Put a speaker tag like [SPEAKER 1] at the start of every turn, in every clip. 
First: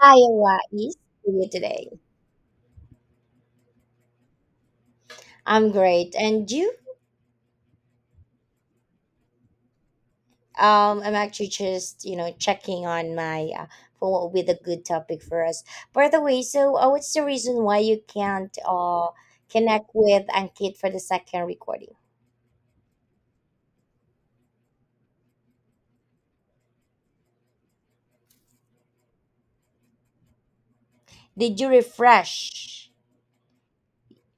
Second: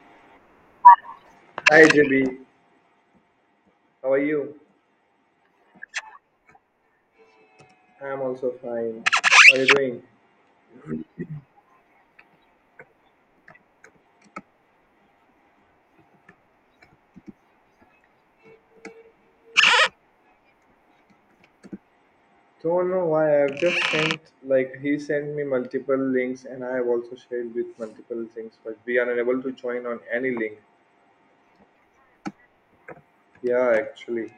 [SPEAKER 1] Iowa is for you
[SPEAKER 2] Hi
[SPEAKER 1] today.
[SPEAKER 2] JB, how are you?
[SPEAKER 1] I'm great, and you?
[SPEAKER 2] I'm also fine. How are you doing?
[SPEAKER 1] I'm actually just checking on my for what with a good topic for us. By the way, so what's the reason why you can't connect with Ankit for the second recording?
[SPEAKER 2] Don't know why I've just sent he sent me multiple links and I have also shared with multiple things, but we are unable to join on any link.
[SPEAKER 1] Did you refresh?
[SPEAKER 2] Yeah, actually.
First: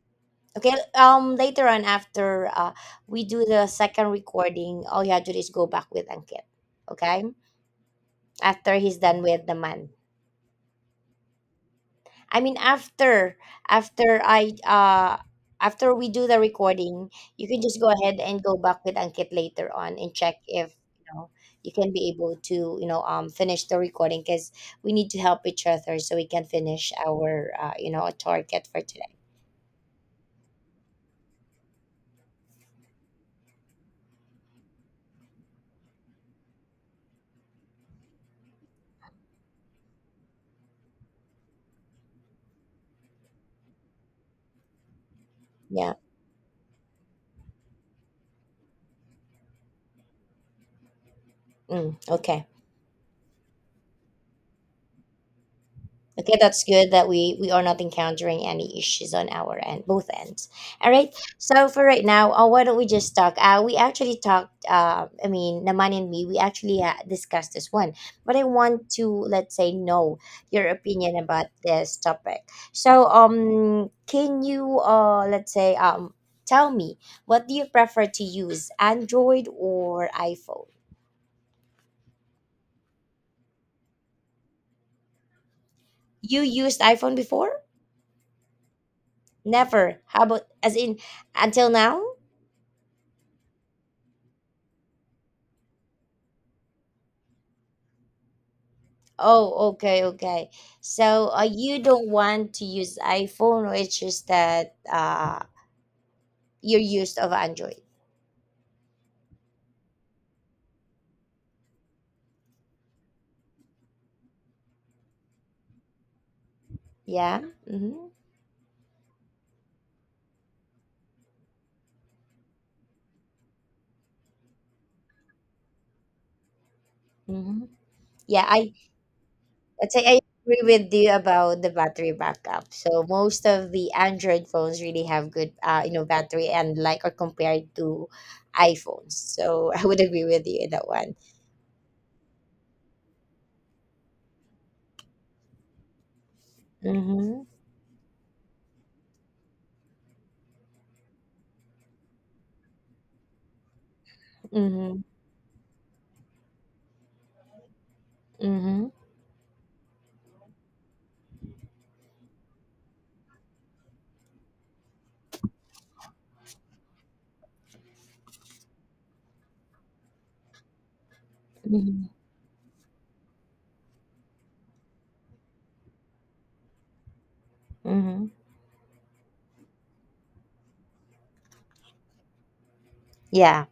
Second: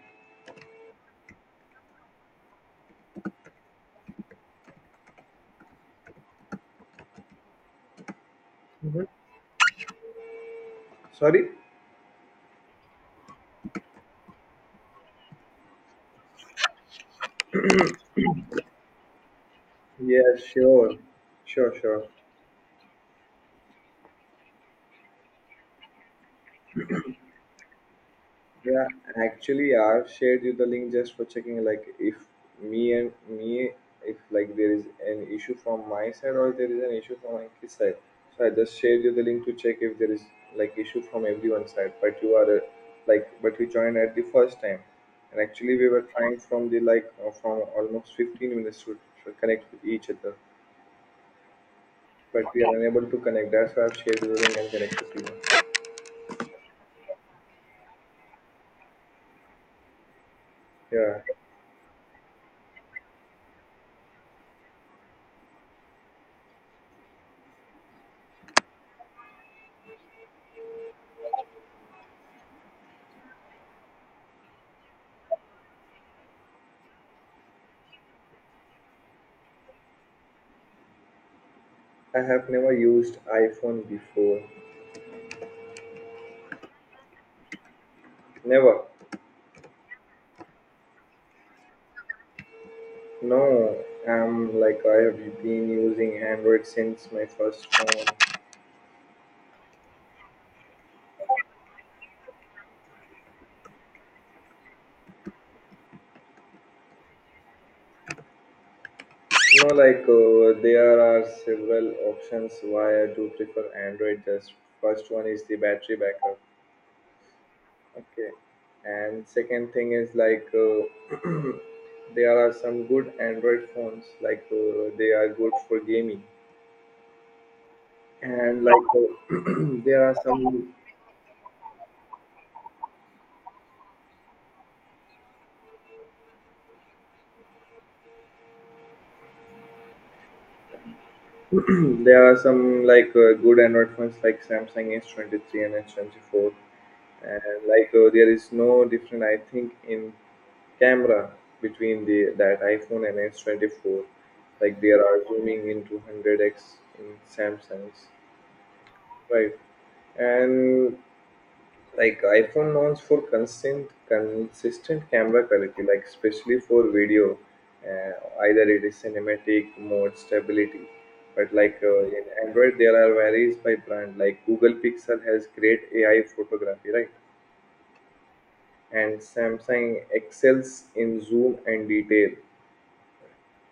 [SPEAKER 1] Okay, later on after we do the second recording, all you have to do is go back with Ankit. Okay, after he's
[SPEAKER 2] Mhm.
[SPEAKER 1] done with the month.
[SPEAKER 2] Sorry?
[SPEAKER 1] I mean after after I after we do the recording, you can just go ahead and go back with Ankit later on and
[SPEAKER 2] Yeah,
[SPEAKER 1] check if
[SPEAKER 2] sure.
[SPEAKER 1] you
[SPEAKER 2] Sure,
[SPEAKER 1] can
[SPEAKER 2] sure.
[SPEAKER 1] be able to finish the recording because we need to help each other so we can finish our target for
[SPEAKER 2] Yeah,
[SPEAKER 1] today.
[SPEAKER 2] actually, I've shared you the link just for checking. Like, if me, if there is an issue from my side or there is an issue from my kid's side, so I just shared you the link to check if there is like issue from everyone's side. But you are like, but we joined at the first time, and actually we
[SPEAKER 1] Yeah.
[SPEAKER 2] were trying from the from almost 15 minutes to connect with each other,
[SPEAKER 1] Mm,
[SPEAKER 2] but
[SPEAKER 1] okay.
[SPEAKER 2] we are unable to connect. That's why I've shared you the link and connected to you.
[SPEAKER 1] Okay, that's good that we are not encountering any issues on our end, both ends. All right.
[SPEAKER 2] Yeah,
[SPEAKER 1] So for right now, why don't we just talk? We actually talked. I mean, Naman and me, we actually discussed this one, but I want to let's say know your opinion about this topic. So can you let's say tell me what do you prefer to use, Android or iPhone?
[SPEAKER 2] I have never used iPhone before.
[SPEAKER 1] You used iPhone before?
[SPEAKER 2] Never.
[SPEAKER 1] Never. How about as in until now?
[SPEAKER 2] No, I'm I have been using Android since my first phone.
[SPEAKER 1] Oh, okay, okay. So you don't want to use iPhone, or it's just that you're used of Android.
[SPEAKER 2] No, there are several options why I do prefer Android. Just first one is the battery backup.
[SPEAKER 1] Yeah. Mm-hmm.
[SPEAKER 2] Okay, and second thing is there are some good Android phones. They are good for gaming,
[SPEAKER 1] Mm-hmm. Yeah,
[SPEAKER 2] and
[SPEAKER 1] I I'd
[SPEAKER 2] there
[SPEAKER 1] say
[SPEAKER 2] are
[SPEAKER 1] I agree
[SPEAKER 2] some
[SPEAKER 1] with you about the battery backup. So most of the Android phones really have good, battery and like are compared to iPhones. So I would agree with you in that one.
[SPEAKER 2] there are some good Android phones like Samsung S 23 and S 24
[SPEAKER 1] Mm-hmm.
[SPEAKER 2] and there is no difference I think in camera between the that iphone and s24. Like there
[SPEAKER 1] Mm-hmm.
[SPEAKER 2] are zooming into 100x in samsung's,
[SPEAKER 1] Mm-hmm.
[SPEAKER 2] right? And iphone wants for constant consistent camera quality, like especially for video, uh, either it is cinematic mode stability. But
[SPEAKER 1] Mm-hmm.
[SPEAKER 2] in android there are varies by brand. Like google pixel has great ai photography, right?
[SPEAKER 1] Mm-hmm.
[SPEAKER 2] And Samsung excels in zoom and detail.
[SPEAKER 1] Yeah.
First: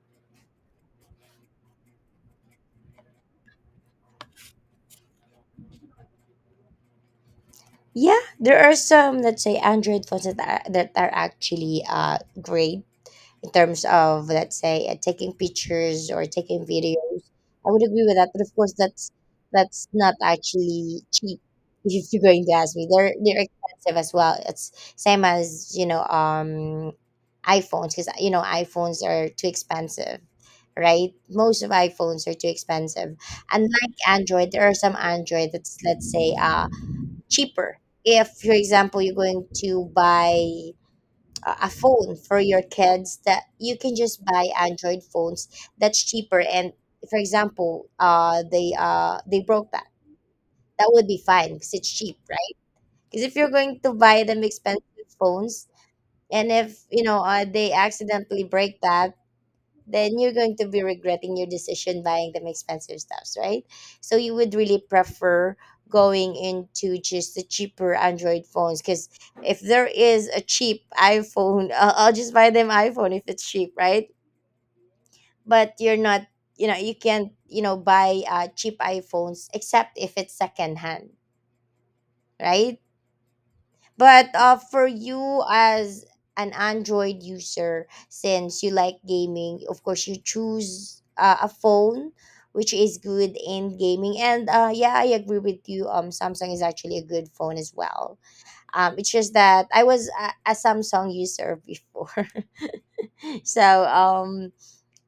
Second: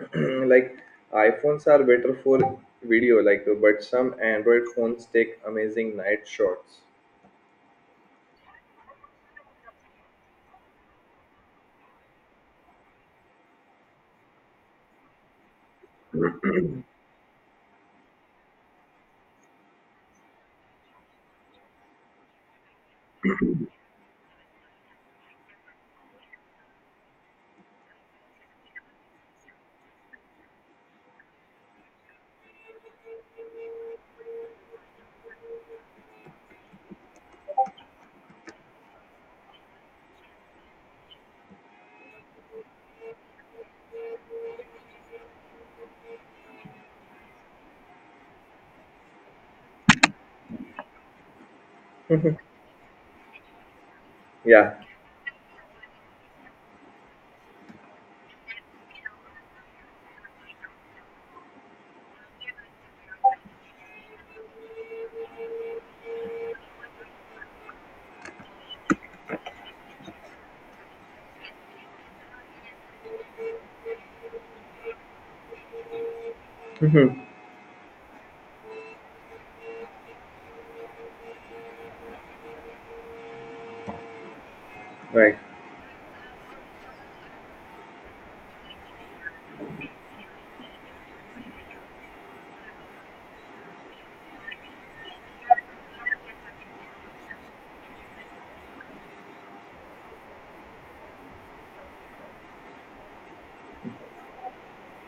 [SPEAKER 2] like iPhones are better for video, like but some Android phones take amazing night shots.
[SPEAKER 1] Yeah, there are some, let's say, Android phones that are actually great in terms of, let's say, taking pictures or taking videos. I would agree with that, but of course, that's not actually cheap. If you're going to ask me, they're expensive as well. It's same as iPhones because iPhones are too expensive, right? Most of iPhones are too expensive. Unlike Android, there are some Android that's let's say, cheaper. If, for example, you're going to buy a phone for your kids, that you can just buy Android phones that's cheaper. And for example, they broke that. That would be fine because it's cheap, right? Because if you're going to buy them
[SPEAKER 2] Yeah.
[SPEAKER 1] expensive phones, and if they accidentally break that, then you're going to be regretting your decision buying them expensive stuffs, right? So you would really prefer going into just the cheaper Android phones because if there is a cheap iPhone, I'll just buy them iPhone if it's cheap, right? But you're not, you
[SPEAKER 2] Mhm.
[SPEAKER 1] can't, buy cheap iPhones except if it's secondhand, right? But for
[SPEAKER 2] Right.
[SPEAKER 1] you as an Android user, since you like gaming, of course you choose a phone which is good in gaming. And yeah, I agree with you. Samsung is actually a good phone as well. It's just that I was a Samsung user before, so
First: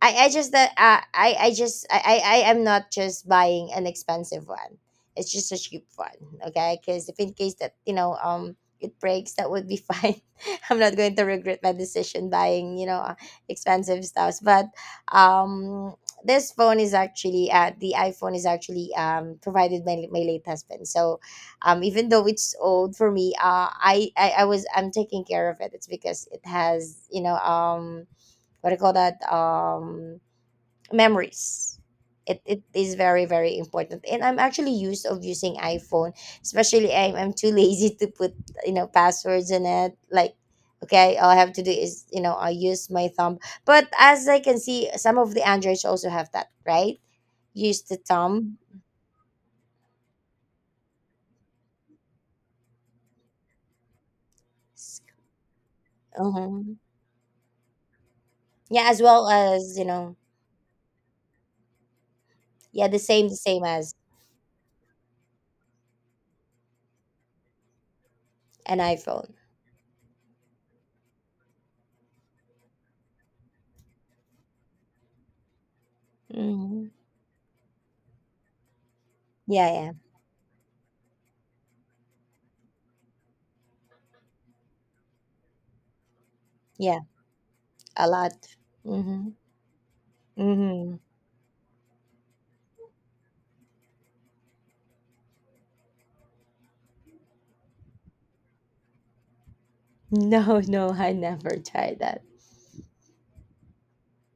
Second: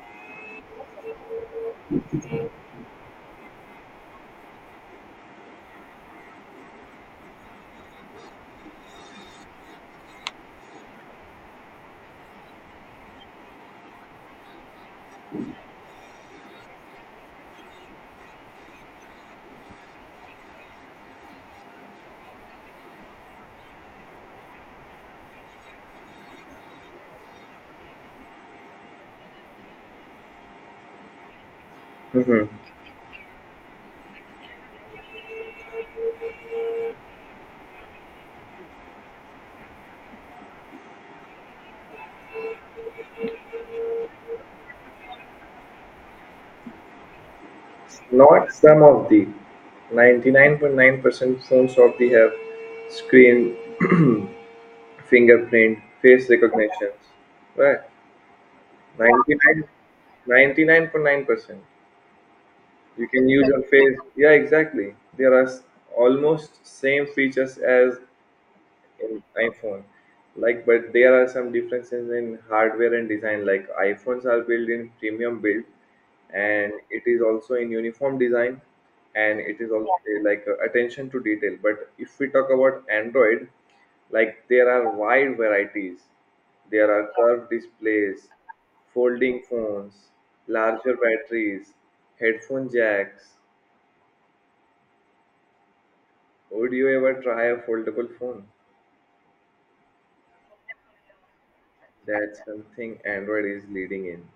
[SPEAKER 1] I, I just that uh, I I just I, I I am not just buying an expensive one. It's just a cheap one, okay? Because if in case that it breaks, that would be fine. I'm not going to regret my decision buying expensive stuffs. But um, this phone is actually the iPhone is actually provided by my late husband. So even though it's old for me, I'm taking care of it. It's because it has what do you call that? Memories. it,
[SPEAKER 2] Mhm.
[SPEAKER 1] it is very very important, and I'm actually used of using iPhone. Especially I'm too lazy to put passwords in it, like, okay, all I have to do is I use my thumb. But as I can see, some of the androids also have that, right? Use the
[SPEAKER 2] Not
[SPEAKER 1] thumb.
[SPEAKER 2] some of the 99.9% phones of the have screen fingerprint, face
[SPEAKER 1] Mhm.
[SPEAKER 2] recognitions. Right.
[SPEAKER 1] Yeah, as well,
[SPEAKER 2] 99,
[SPEAKER 1] as you know.
[SPEAKER 2] 99.9%.
[SPEAKER 1] Yeah, the
[SPEAKER 2] You can
[SPEAKER 1] same the
[SPEAKER 2] use your
[SPEAKER 1] same as
[SPEAKER 2] face. Yeah, exactly. Almost same features as
[SPEAKER 1] an
[SPEAKER 2] in
[SPEAKER 1] iPhone.
[SPEAKER 2] iPhone. Like, but there are some differences in hardware and design. Like iPhones are built in premium build, and
[SPEAKER 1] Hmm.
[SPEAKER 2] it is also in uniform design, and it
[SPEAKER 1] Yeah,
[SPEAKER 2] is
[SPEAKER 1] yeah,
[SPEAKER 2] also, yeah, attention to detail. But if we talk about Android, like there are wide varieties. There
[SPEAKER 1] yeah.
[SPEAKER 2] are curved
[SPEAKER 1] A
[SPEAKER 2] displays,
[SPEAKER 1] lot. Mm-hmm.
[SPEAKER 2] folding phones,
[SPEAKER 1] Mm-hmm.
[SPEAKER 2] larger batteries, headphone jacks. Would you ever try a foldable phone?
[SPEAKER 1] No, no, I never tried that.
[SPEAKER 2] That's something Android is leading in.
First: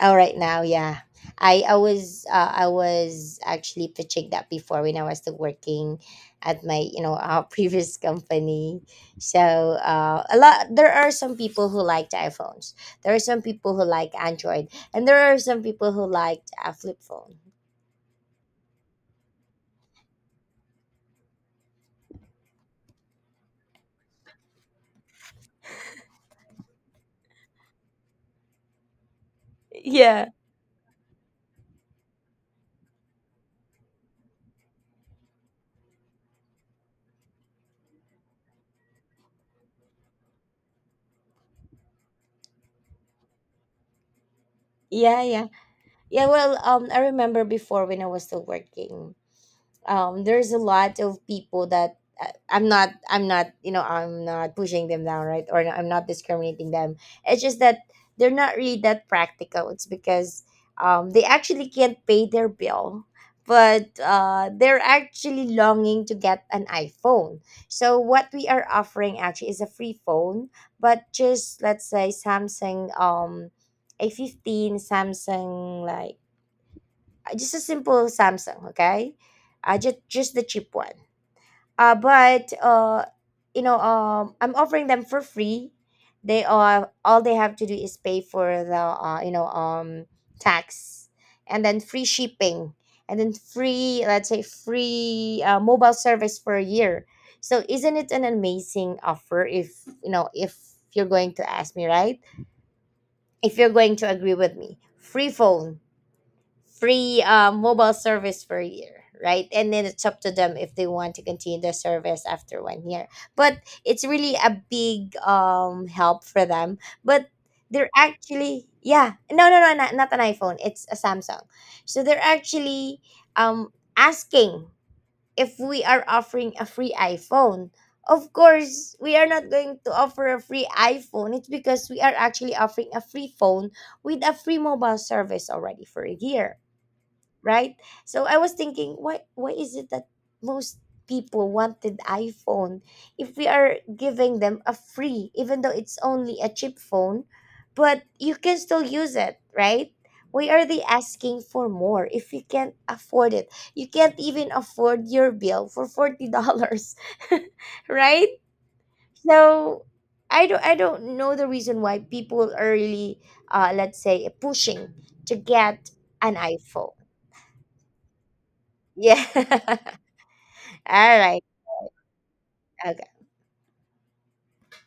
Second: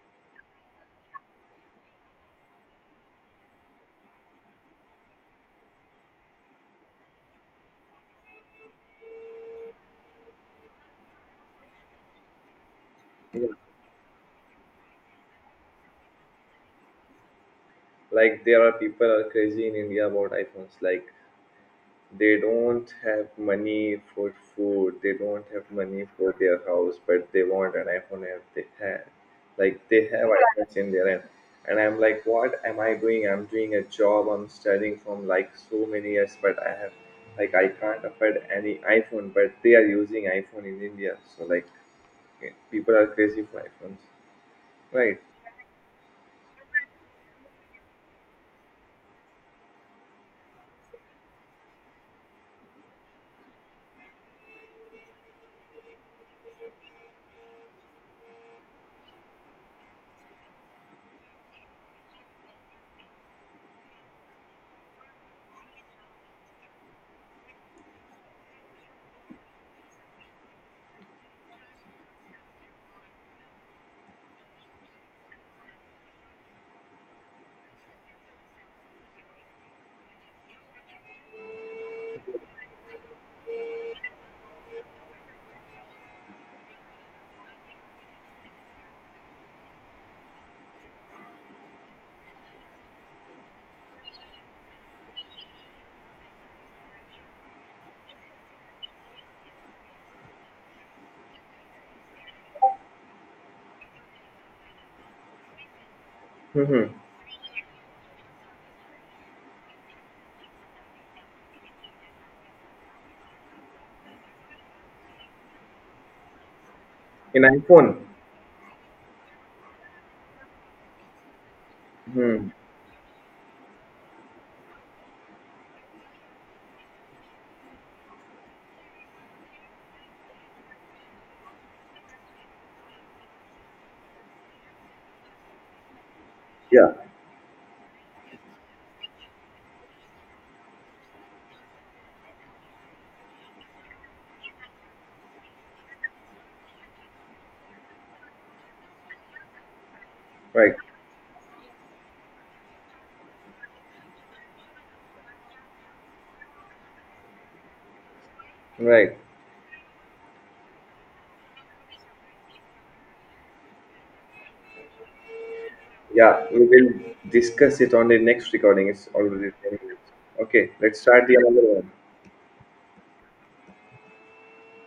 [SPEAKER 1] Oh, right now, yeah. I was actually pitching that before when I was still working at my previous company. So a lot, there are some people who liked iPhones. There are some
[SPEAKER 2] Yeah.
[SPEAKER 1] people who like Android, and there are some people who liked a flip phone.
[SPEAKER 2] There are people are crazy in India about iPhones. Like they don't have money for food, they don't have money for their house, but they want an iPhone app they have. Like they have
[SPEAKER 1] Yeah.
[SPEAKER 2] iPhones in their hand. And I'm like, what am I doing? I'm doing a job, I'm studying from like so many years, but I have I can't afford any iPhone, but they are using iPhone in India. So like okay. People are crazy for iPhones. Right.
[SPEAKER 1] Yeah, yeah, yeah. Well, I remember before when I was still working. There's a lot of people that I'm not pushing them down, right, or I'm not discriminating them. It's just that they're not really that practical. It's because they actually can't pay their bill, but they're actually longing to get an iPhone. So what we are offering actually is a free phone, but just let's say Samsung, a 15 Samsung, like, just a simple Samsung, okay? Just the cheap one. But I'm offering them for free. They are all they have to do is pay for the tax, and then free shipping, and then free, let's say, free mobile service for a year. So isn't it an amazing offer? If if you're going to ask me, right? If you're going to agree with me, free phone,
[SPEAKER 2] Mm-hmm.
[SPEAKER 1] free mobile service for a year, right? And then it's up to them if they want to continue the service after one year. But it's really a big help for them. But
[SPEAKER 2] In
[SPEAKER 1] they're
[SPEAKER 2] iPhone.
[SPEAKER 1] actually, yeah, no, no, no, not an iPhone, it's a samsung. So they're
[SPEAKER 2] Hmm.
[SPEAKER 1] actually asking if we are offering a free iPhone. Of course we are not going to offer a free iPhone. It's because we are actually offering a free phone with a free mobile service already for a year.
[SPEAKER 2] Yeah.
[SPEAKER 1] Right? So I was thinking, why is it that most people wanted iPhone if we are giving them a free, even though it's only a cheap phone, but you can still use it, right? Why are
[SPEAKER 2] Right.
[SPEAKER 1] they asking for more if you can't afford it? You can't even afford your bill for $40, right?
[SPEAKER 2] Right.
[SPEAKER 1] So I don't know the reason why people are really, let's say, pushing to get an
[SPEAKER 2] Yeah. We will
[SPEAKER 1] iPhone.
[SPEAKER 2] discuss it on the next recording. It's
[SPEAKER 1] Yeah.
[SPEAKER 2] already 10 minutes. Okay. Let's
[SPEAKER 1] All
[SPEAKER 2] start the
[SPEAKER 1] right.
[SPEAKER 2] another one.